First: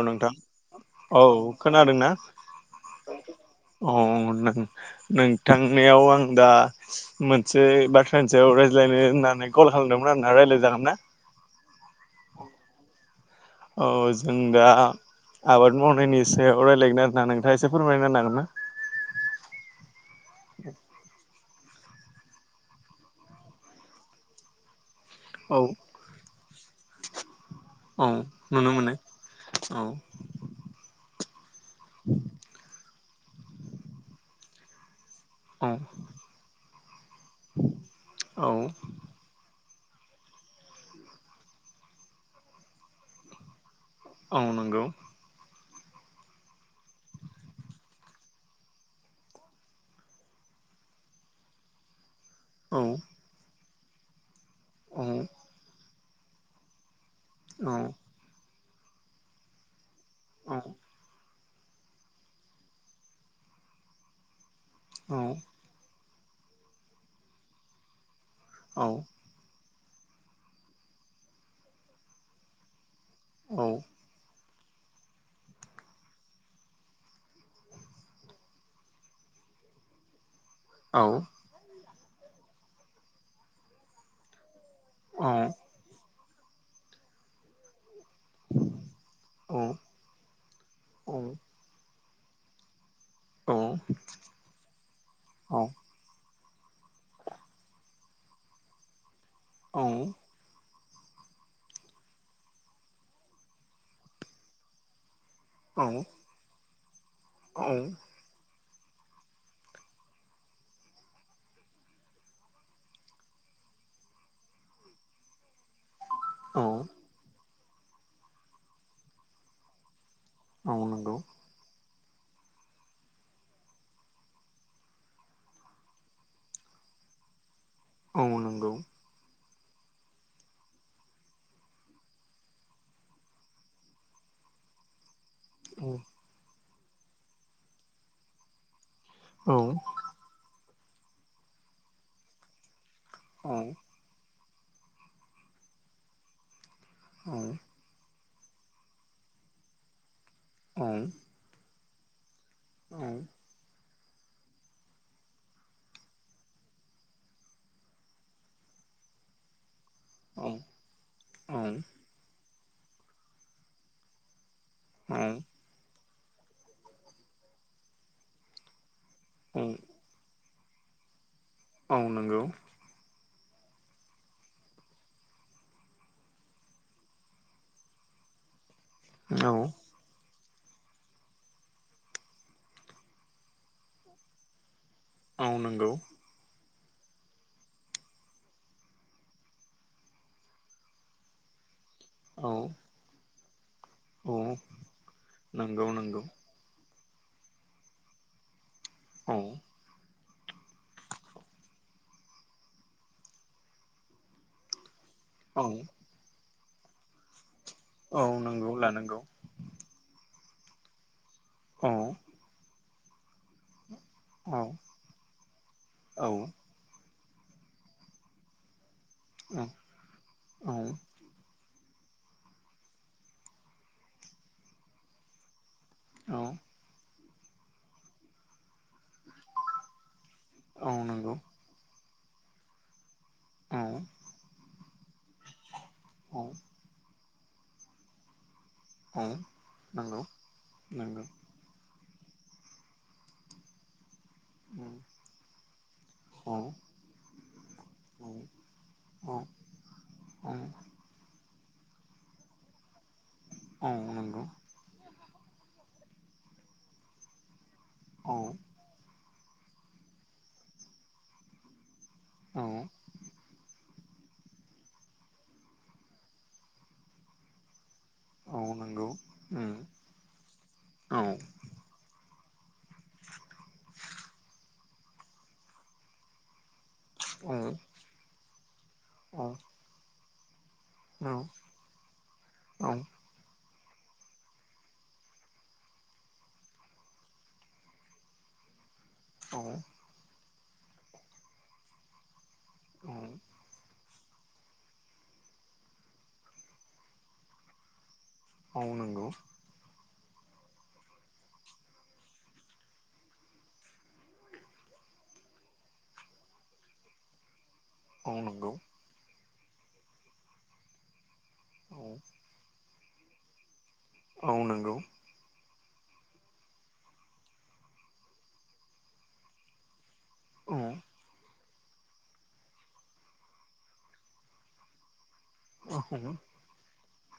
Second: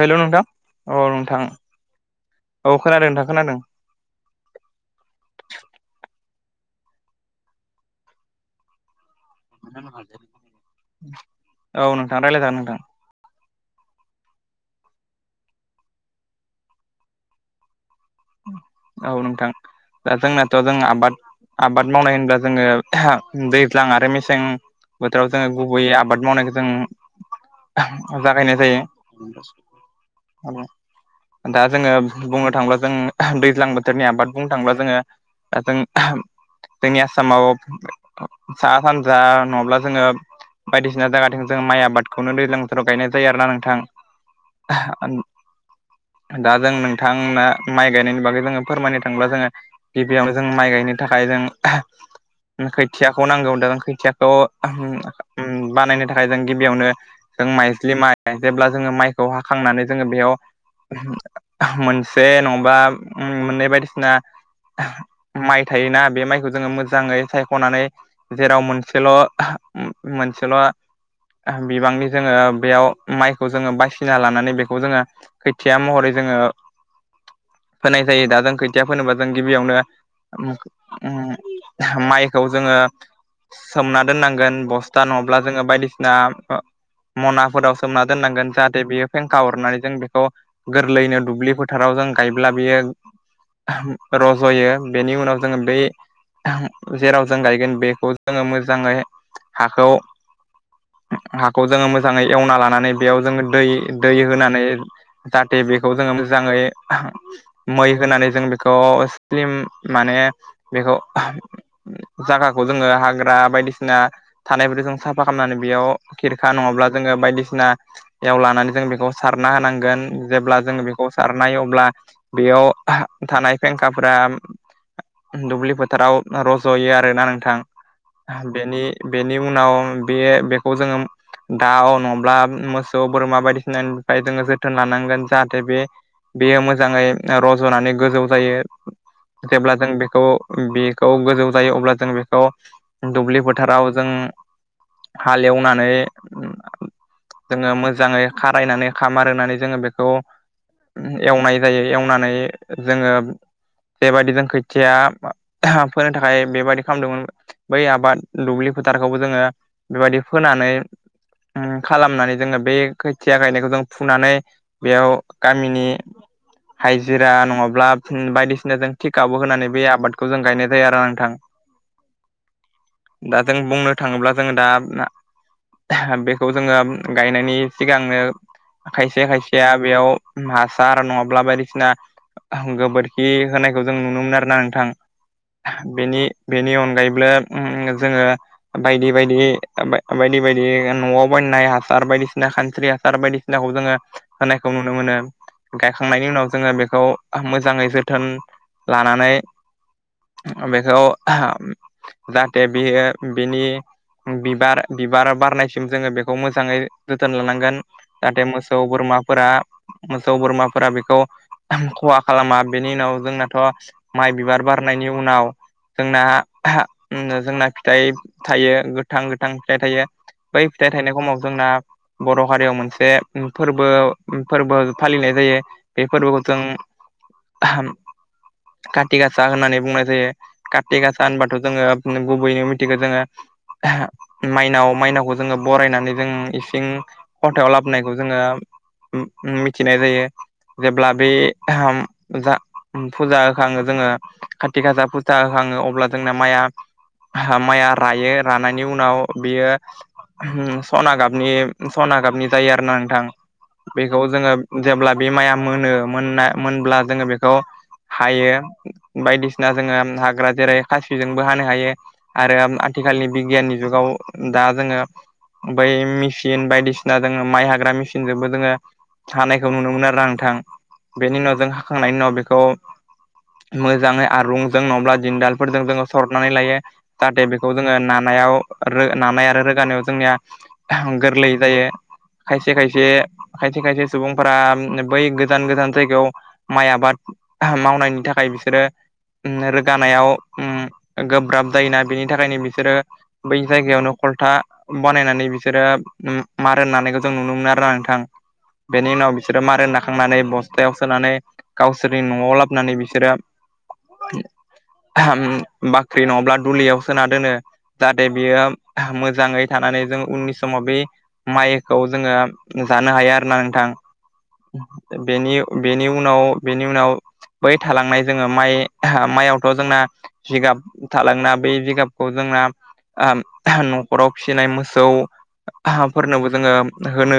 हेल नोंथां औ नोंथां औ खोनादों। नोंथां खोनादों अ न नोंथांनायाव आं दा मोनसे बाथ्रानि सायाव रायज्लायनो होननानै कल खालामदोंमोन आरोना रायज्लाय जागोन ना। औ नोंथां रायज्लाय जागोन नोंथां। औ जों दा आबाद मावनायनि सायाव राय्लायगोन आरोना नोंथाङा एसे फोरमायना होनो हागोनना? औ दा जोंनाथ जों आबाद आबाद मावनाय होनब्ला जोङो दैज्लां आरो मेसें बोथोराव जोङो हागोन गुबैयै आबाद मावनायखौ जों ना औ जागायनाय नुनो जायो मोनो औ दा जोङो बुंनो थांब्ला जों दैज्लां बोथोरनि आबाद बुंनो थांङोब्ला जोङो। औ जों जोंनि आसामाव औ सा सानजा नङाब्ला। जोङो बायदिसिना जायगाथिं जोङो माइ आबादखौनो दैज्लां बोथोराव गायनाय जायो आरोना नोंथां। औ नोंगौ। दा जों नोंथांनो। माइ गायनायनि बागै जोङो फोरमायनो थांङोब्ला जोङो गिबियावनो जों माइ गायनो थाखाय जों। औ खोथियाखौ नांगौ दा जों खोथियाखौ औ बानायनो थाखाय जों गिबियावनो जों औ माइज्लि माइ जेब्ला जोङो माइखौ हाखांनानै जोङो बेयाव औ मोनसे नङाबा मोननै बायदिसिना औ माइ थायोना। बे माइखौ जोङो मोजाङै सायख'नानै जेराव औ मोनसेल' मोनसेल' बिबांनि जोङो बेयाव माइखौ जोङो बासिना लानानै बेखौ खौ जोङो खैथिया महरै जोङो फोनाय जायो दा जों खोथिया फोनोबा जों गिबियावनो माइखौ जोङो सोमना दोननांगोन बस्था नङाब्ला जोङो बायदिसिना मना फोराव। सोमना दोननांगोन जाहाथे बेयो फेंखा हरनानै जों बेखौ गोरलैयैनो दुब्लि फोथाराव जों। गायब्ला बियो रज'यो बेनि उनाव जोङो बै जेराव जों गायगोन बेखौ जोङो मोजाङै हाखौ हाखौ जोङो मोजाङै एवना लानानै बेयाव जोङो दै दै होनानै। जाहाथे बेखौ जोङो मोजाङै मै औ होनानै जों बे। खौ स्लिम माने बेखौ जागाखौ जोङो हाग्रा बाय बायदिसिना थानायफोर जों साफा खालामनानै बेयाव खिरखा औ नङाब्ला जोङो बायदिसिनायाव लानानै जों बेखौ सारना होनांगोन। जेब्ला जोङो औ बेखौ नंगौ सारनाय अब्ला बेयाव थानाय फेंखाफोरा। दुब्लि फोथाराव रज'यो आरोना नोंथां औ नंगौ बेनि बेनि उनाव बे बेखौ जोङो। दाव नङाब्ला मोसौ बोरमा बायदिसिनानिफ्राय जोङो जोथोन लानांगोन। जाहाथे बे औ बेयो मोजाङै रज'नानै गोजौ जायो। औ जेब्ला जों बेखौ बेखौ गोजौ जायो अब्ला जों बेखौ। दुब्लि औ फोथाराव जों हालेवनानै जोङो मोजाङै खारायनानै खामार होननानै जोङो बेखौ औ एवनाय जायो एवनानै जोङो। जेबायदि जों खैथिया फोनो थाखाय बेबायदि खालामदोंमोन बै आबाद दुब्लि फोथार। खौबो जोङो बेबायदि औ फोनानै ओ खालामनानै जोङो बे खोथिया गायनायखौ जों फुनानै। बेयाव गामिनि हाइजिरा नङाब्ला [unintelligible] बायदिसिना जों थिकाबो औ होनानै बे आबादखौ जों गायनाय जायो आरो नोंथां। औ नोंगौ दा जों बुंनो थाङोब्ला जों दा बेखौ जोङो गायनायनि सिगांनो खायसे औ खायसेया बेयाव मास सार नङाब्ला बायदिसिना गोबोरखि होनायखौ जों नुनो मोन आरोना नोंथां। औ नंगौ बेनि बेनि अन ब्लो उम जोङो बायदि बायदि बायदि बायदि न'आव बायनाय हास। सार औ बायदिसिना खानस्रि हासार बायदिसिनाखौ जोङो औ होनायखौ नुनो मोनो नंगौ नंगौ गायखांनायनि उनाव जोङो बेखौ मोजाङै जोथोन औ लानानै। बेखौ [unintelligible] जाहाथे बियो बिनि बिबार बिबार औ बारनायसिम जोङो बेखौ मोजाङै जोथोन लानांगोन। औ जाहाथे नंगौ मोसौ लानांगौ बोरमाफोरा मोसौ बोरमाफोरा बेखौ औ खहा खालामा। बेनि उनाव जोंनाथ' माइ बिबार बारनायनि उनाव जोंना औ आहा उम जोंना फिथाइ थायो गोथां गोथां औ फिथाइ थायो बै फिथाइ थाइनाय समाव जोंना बर' हारियाव मोनसे फोरबो फोरबो फालिनाय जायो बे औ फोरबोखौ जों [unintelligible] काति गासा होननानै बुंनाय जायो औ काति गासा नंगौ होनबाथ' जोङो गुबैयैनो मिथिगो जोङो औ [unintelligible] माइनाव मायनाव जोंओ बरायनानै जों इसिं खन्थायाव लाबोनायखौ जोङो औ नु नु मि थिनाय नंगौ जायो जेब्ला नंगौ बै [unintelligible] जा फुजा होखाङो जोङो औ खाति गासा फुजा होखाङो अब्ला जोंना माइया [unintelligible] माइया रायो रानायनि उनाव औ बियो औ उम सना गाबनि सना गाबनि जायो आरोना नोंथां औ बेखौ नंगौ जोङो जेब्ला बि माइया मोनो मोन मोनब्ला जोङो बेखौ औ हायो बायदिसिना सिना जोङो हाग्रा जेरै खासिजोंबो हानो हायो आरो औ आथिखालनि बिगियाननि जुगाव दा जोङो बै मेसिन बायदिसिना जोङो माइ हाग्रा मेसिन जोंबो औ जोङो नंगौ औ हानायखौ नुनो मोन आरो आंथां औ बेनि उनाव जों हाखांनायनि उनाव बेखौ मोजाङै आरुंजों नङाब्ला दिनन्दालफोरजों जोङो सरनानै लायो जाहाथे बेखौ जोङो नानायाव रो औ नानाय आरो रोगानायाव जोंनिया आह गोरलै जायो खायसे औ खायसे खायसे खायसे सुबुंफोरा बै गोजान गोजान जायगायाव माइ आबाद [unintelligible] मावनायनि थाखाय बिसोरो औ रोगानायाव उम गोब्राब जायोना बेनि थाखायनो बिसोरो औ बै जायगायावनो खलथा बनायनानै बिसोरो मार होनानायखौ जों नुनो मोनो आरोना नोंथां औ बेनि नंगौ उनाव बिसोरो मारोना खांनानै बस्थायाव सोनानै गावसोरनि न'आव लाबोनानै बिसोरो [unintelligible] बाख्रि नङाब्ला दुलियाव सोना दोनो जाहाते औ बियो नंगौ मोजाङै थानानै जों उननि समाव बे माइखौ औ जोङो जानो हायो आरोना नोंथां औ नंगौ बेनि बेनि उनाव बेनि उनाव बै थालांनाय जोङो माइ माइयावथ' जोंना औ जिगाब थालांना बै जिगाबखौ जोंना न'खराव फिसिनाय मोसौ औ हा फोरनोबो जोङो होनो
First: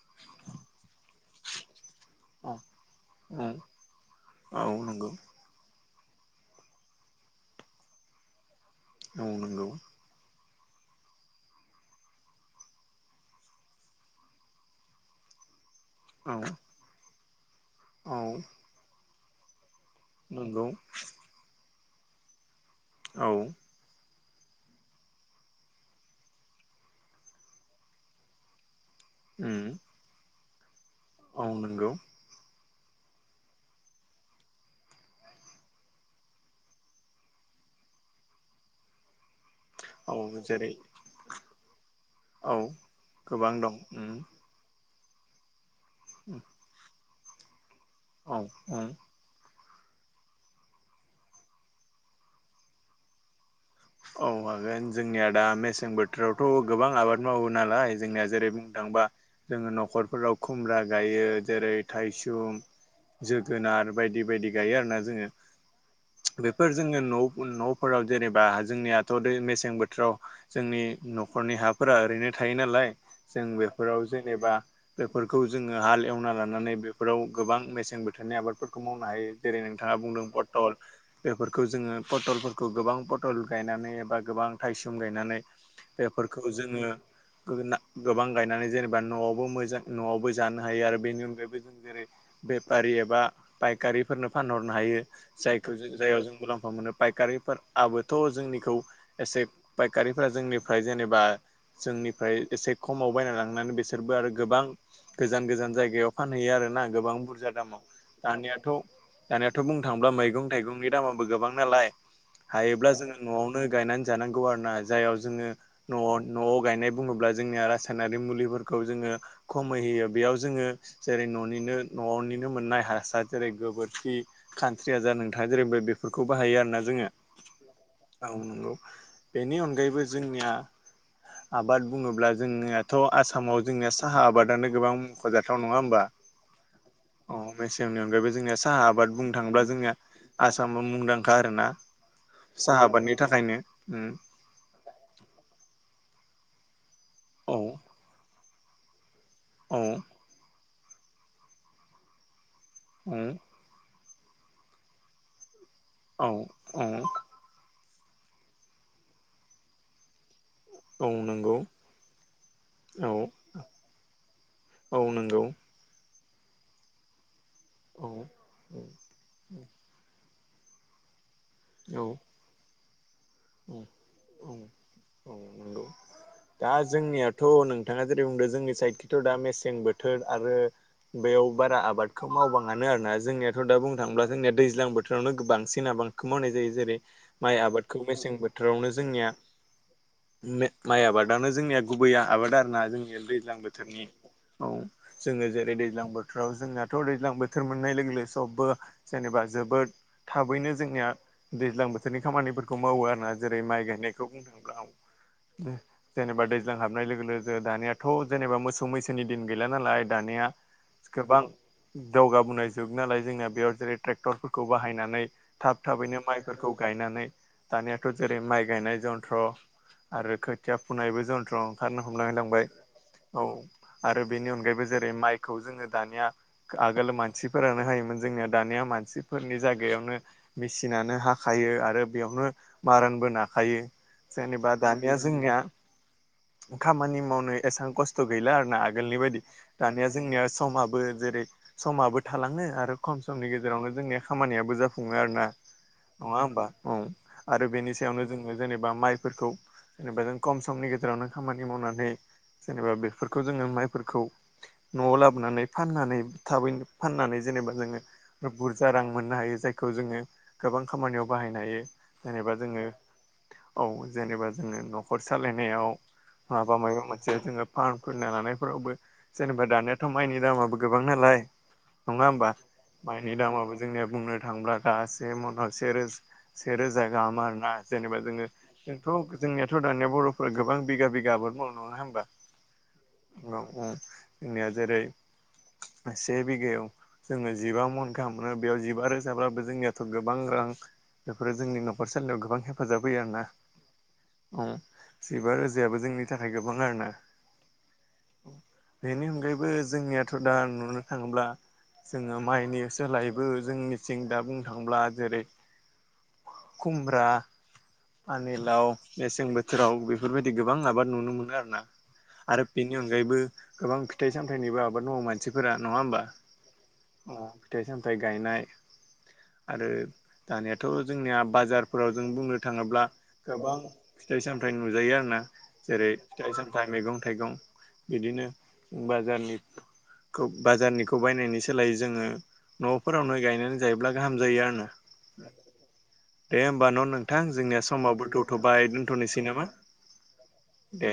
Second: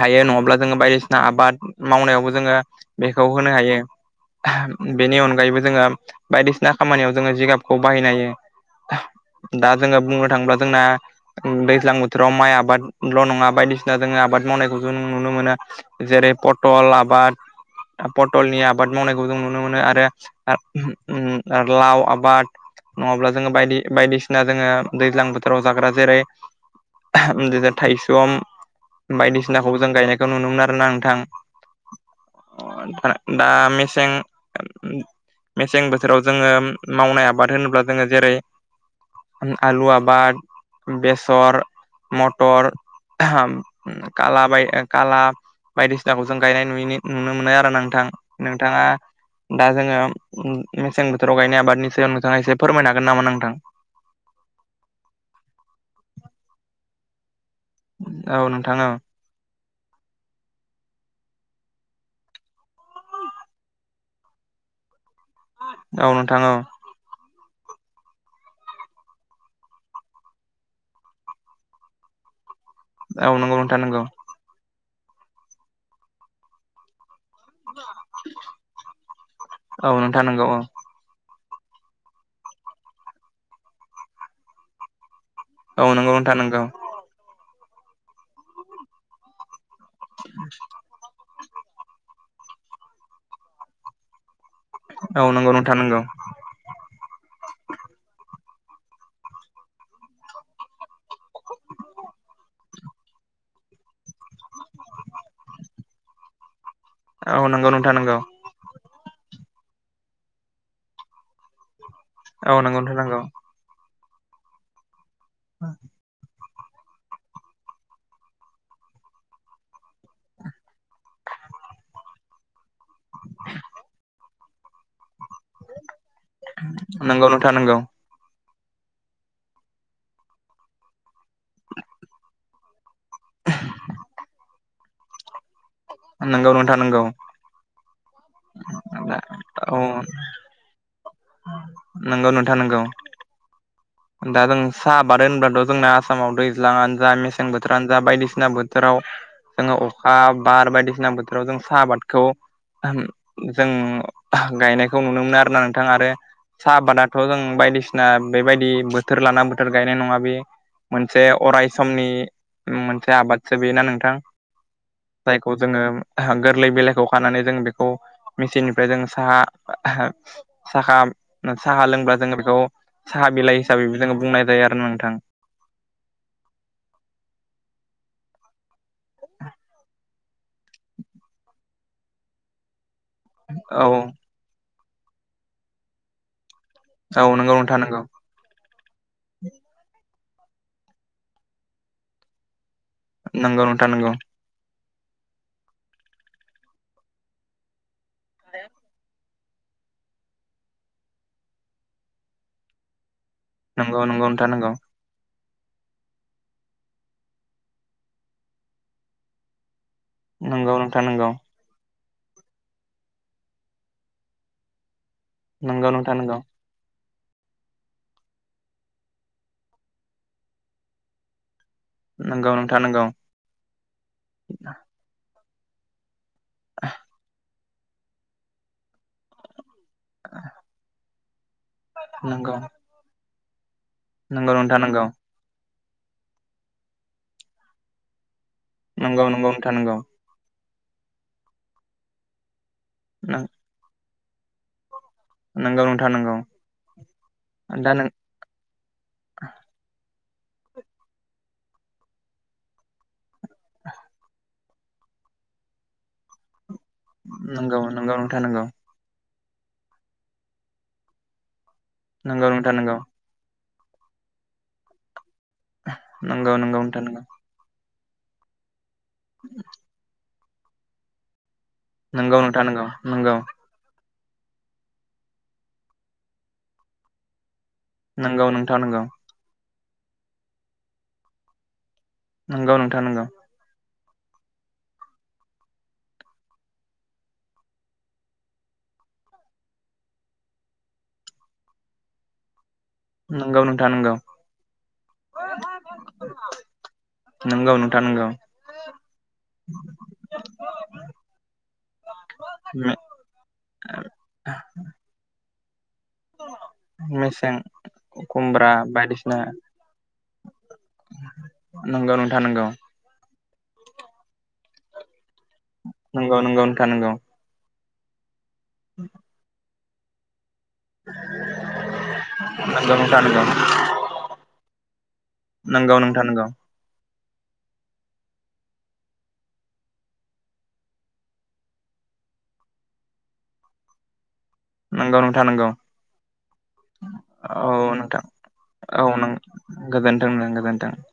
हायो नङाब्ला जोङो बायदिसिना आबाद मावनायावबो जोङो औ बेखौ होनो हायो औ नंगौ बेनि अनगायैबो जोङो बायदिसिना खामानियाव जोङो जिगाबखौ बाहायनाय हायो औ नंगौ दा जोङो बुंनो थाङोब्ला जोंना दैज्लां बोथोराव माइ आबादल' नङा बायदिसिना जों आबाद मावनाय नुनो मोनो जेरै औ पटल आबाद औ पटलनि आबाद मावनायखौ जों नुनो मोनो आरो नंगौ ओम लाव आबाद नङाब्ला औ जोङो बायदि बायदिसि ना जोङो दैज्लां बोथोराव जाग्रा जेरै थायसम बायदिसिनाखौ जों गायनायखौ नुनो मोन आरोना नोंथां आं नंगौ दा मेसें मेसें बोथोराव जोङो मावनाय आबाद होनोब्ला जोङो जेरै आलु औ आबाद जेरै बेसर औ मटर गोबां दं उम खाला बाय खाला बायदिसिनाखौ जों गायनाय नुयो नुनो मोनो आरो ना नोंथां औ नोंथाङा उम दा जोङो मेसें बोथोराव गायनाय आबादनि सायाव नोंथाङा एसे फोरमायनो हागोन नामा नोंथां औ हागोन जोंनिया दा मेसें बोथोरावथ' गोबां आबाद मावो नालाय जोंनिया औ जेरै बुंनो नोंथां औ थांबा जोंओ नखरफोराव खुमब्रा गायो जेरै थायसुम जोगोनार बायदि बायदि गायो आरो ना जोङो औ नोंथां औ बेफोर जोङो न' न'फोराव जेनेबा जोंनियाथ' दै मेसें बोथोराव जोंनि न'खरनि हाफोरा ओरैनो थायो नालाय औ जों नंगौ नोंथां नंगौ बेफोराव जेनेबा बेफोरखौ जोङो हाल एवना लानानै बेफोराव गोबां मेसें बोथोरनि आबादफोरखौ मावनो हायो जेरै औ नोंथाङा नोंथां बुंदों नंगौ पटल बेफोरखौ जोङो पटलफोरखौ गोबां पटल गायनानै एबा गोबां थायसुम गायनानै औ नंगौ नोंथां नंगौ। गोनां गोबां गायनानै जेनेबा न'आवबो मोजां न'आवबो जानो हायो आरो बेनि अनगायैबो जेरै बेफारि एबा फायखारिफोरनो फानहरनो हायो औ नंगौ जायखौ नोंथां जों नंगौ जायाव जों मुलाम्फा मोनो फायखारिफोर आबोद जोंनि खौ एसे फयखारिफोरा जोंनि फ्राय जेनेबा जोंनिफ्राय एसे खमाव बाय नालांनानै बिसोरबो आरो गोबां गोजान गोजान जायगायाव फानहैयो आरोना। गोबां औ बुरजा नंगौ दामाव नोंथां नंगौ दानियाथ' दानियाथ' बुंनो थांङोब्ला मैगं थाइगंनि दामाबो गोबां नालाय। औ नंगौ नोंथां नंगौ। जो न'आवनो गायनानै जानांगौ आरो ना जायाव जोङो न'आव न'आव गायनाय बुङोब्ला जोंनिया रासायनारि मुलिफोरखौ जोङो खमै होयो बेयाव जोङो जेरै न'निनो न'निनो मोननाय हासार जेरै गोबोरखि खानस्रिया जा नों था जेरैबो बेफोरखौ बाहायो आरोना जोङो। नंगौ नोंथां नंगौ औ नंगौ बेनि अनगायैबो जोंनिया आबाद बुङोब्ला जोंनिया थ' आसामाव जोंनिया साहा आबादानो गोबां मख'जाथाव। नंङा होमबा नंगौ नोंथां नंगौ नोंथां नंगौ अ मेसेंनि अनगायैबो जों साहा आबाद बुंनो थांङोब्ला औ जोंनिया आसामा मुंदांखा आरोना। नंगौ नोंथां साहा नंगौ आबादनि थाखायनो। उम दा जों साहा आबाद होनबाथ' जोंना आसामाव दैज्लांआनो जा मेसें औ बोथोरानो जा बायदिसिना बोथोर बोथोराव जोङो औ अखा बार बायदिसिना बोथोराव जों साहा आबादखौ औ जों गायनायखौ नुनो मोनो आरोना नों थां आरो औ साहा औ आबादाथ' जों बायदिसिना बेबायदि बोथोर लाना बोथोर गायनाय नङा बि औ मोनसे नंगौ अराय समनि औ मोनसे आबादसो बेयो ना नोंथां? औ नंगौ जायखौ जोङो गोरलै बिलाइखौ खानानै जों बेखौ औ मेचिननिफ्राय जों साहा साहा साहा औ लोंब्ला जोङो बेखौ साहा बिलाइ हिसाबै जोङो बुंनाय औ जायो आरो ना नोंथां। औ नंगौ दा जोंनियाथ' नोंथाङा जेरै बुंदों जोंनि साइड दा मेसें बोथोर आरो बेयाव बारा आबादखौ मावबाङानो आरोना जोंनियाथ' दा औ बुंनो थाङोब्ला जोंनिया दैज्लां बोथोरावनो बांसिन आबादखौ मावनाय जायो जेरै औ नंगौ माइ नोंथां नंगौ आबादखौ मेसें बोथोरावनो जोंनिया माइ आबादनो जोंनिया गुबैया आबाद आरोना जों निया दैज्लां नंगौ नोंथां बोथोरनि नंगौ औ। जोङो जेरै दैज्लां बोथोराव जोंनाथ' दैज्लां बोथोर मोननाय लोगो लोगो सबबो जेनेबा जोबोद थाबैनो जोंनिया दैज्लां बोथोरनि खामानिफोरखौ मावो आरोना। जेरै- माइ नंगौ गायनायखौ नंगौ बुंनो नोंथां नंगौ थांङोब्ला औ। जेनेबा दैज्लां हाबनाय लोगो लोगो दानियाथ' जेनेबा मोसौ मैसोनि दिन गैला नालाय। दानिया नंगौ नोंथां नंगौ गोबां दावगाबोनाय जुग नालाय जोंना बेयाव जेरै ट्रेक्टरफोरखौ बाहायनानै। थाब नंगौ नोंथां थाबैनो नंगौ माइफोरखौ गायनानै। दानियाथ' जेरै माइ गायनाय जन्थ्र आरो खोथिया फुनायबो जन्थ्र आरोनो हमनानै नंगौ लांबाय नोंथां नंगौ औ आरो बेनि अनगायैबो जेरै माइखौ जोङो दानिया आगोल मानसिफोरानो हायोमोन जोंनिया दानिया मानसिफोरनि जायगायावनो मेसिनानो हाख खायो आरो बेयावनो नंगौ मारोनबो नाखायो नंगौ जेनेबा नोंथां नंगौ दानिया जोंनिया खामानि मावनो एसेबां खस्थ' गैला आर ना आगोलनि नंगौ नंगौ बायदि नोंथां दानिया जोंनिया। समाबो जेरै- समाबो थालांनो आरो खम नंगौ समनि गेजेरावनो जोंनिया खामानियाबो जाफुं ङो आरोना। नंगौ नोंथां नंगौ नङा होमबा औ आरो दा बेनि नों सायावनो जोङो जेनेबा माइफोरखौ जेनेबा जों। खम समनि गेजेरावनो खामानि मावनानै जेनेबा बेफोरखौ जोङो माइफोरखौ न'आव लाबोनानै फाननानै थाबैनो फाननानै जेनेबा नंगौ नंगौ नोंथां जोङो नंगौ बुरजा रां मोननो हायो। जायखौ जोङो गोबां खामानियाव बाहायनो हायो। नंगौ जेनेबा नोंथां जोङो नंगौ। औ। जेनेबा जोङो न'खर सालायनायाव नंगौ माबा माबा मोनसे नंगौ जोङो फार्म खुलिना लानायफोरावबो जेनेबा दानियााथ' माइनि दामाबो गोबां नालाय नङा होमबा। नोंथां नंगौ माइनि दामाबो जोंनिया बुंनो थांब्ला दासे मनाव सेरोजा गाहाम आरोना? जेनेबा जोङो नंगौ नोंथां नंगौ जोंथ' जोंनियाथ' दानिया बर'फोरा गोबां बिगा बिगा आबाद मावो नङा होनबा! नंगौ नोंथां नंगौ। जोंनिया जेरै से बिघायाव जोङो जिबा मन गाहाम मोनो बेयाव जिबा रोजाबाबो जोंनियाथ' गोबां रां बेफोरो जोंनि न'खरसालियाव गोबां हेफाजाब होयो आरोना? नंगौ नोंथां नंगौ जिरोजा फुजायाबो जोंनि थाखाय गोबां आरोना? नंगौ नोंथां नंगौ नोंथां नंगौ बेनि अनगायैबो जोंनियाथ' दा नुनो थाङोब्ला जोङो माइनि सोलायबो जोंनिथिं दा बुंनो थांब्ला जेरै- खुमब्रा, मेसें खुमब्रा पानिलाव बायदिसिना मेसें बोथोराव बेफोरबायदि गोबां आबाद नुनो मोनो आरोना नंगौ नोंथां आरो नंगौ बेनि अनगायैबो गोबां फिथाइ सामथायाइनिबो आबाद मावो। मा मानसिफोरा नङा होमबा? नंगौ नंगौ अ फिथाइ सामथाइ गायनाय। औ। आरो दानियााथ' जोंनिया बाजारफोराव जों बुंनो नंगौ थाङोब्ला नोंथां नंगौ गोबां फिथाइ सामथायाइ नुजायो आरोना? नंगौ जेरै नोंथां नंगौ फिथाइ सामथाइ मैगं थाइगं बिदिनो बाजारनि बाजारनिखौ बायनायनि सोलायै जोङो न'फोरावनो गायनानै जायोब्ला गाहाम खामजायो आरो ना? नंगौ नोंथां नंगौ दे होमबा न' नोंथां औ जोंनिया नोंथां समावो दौथ'बाय दोनथ'नोसै नामा? ओं गोजोनथों। दे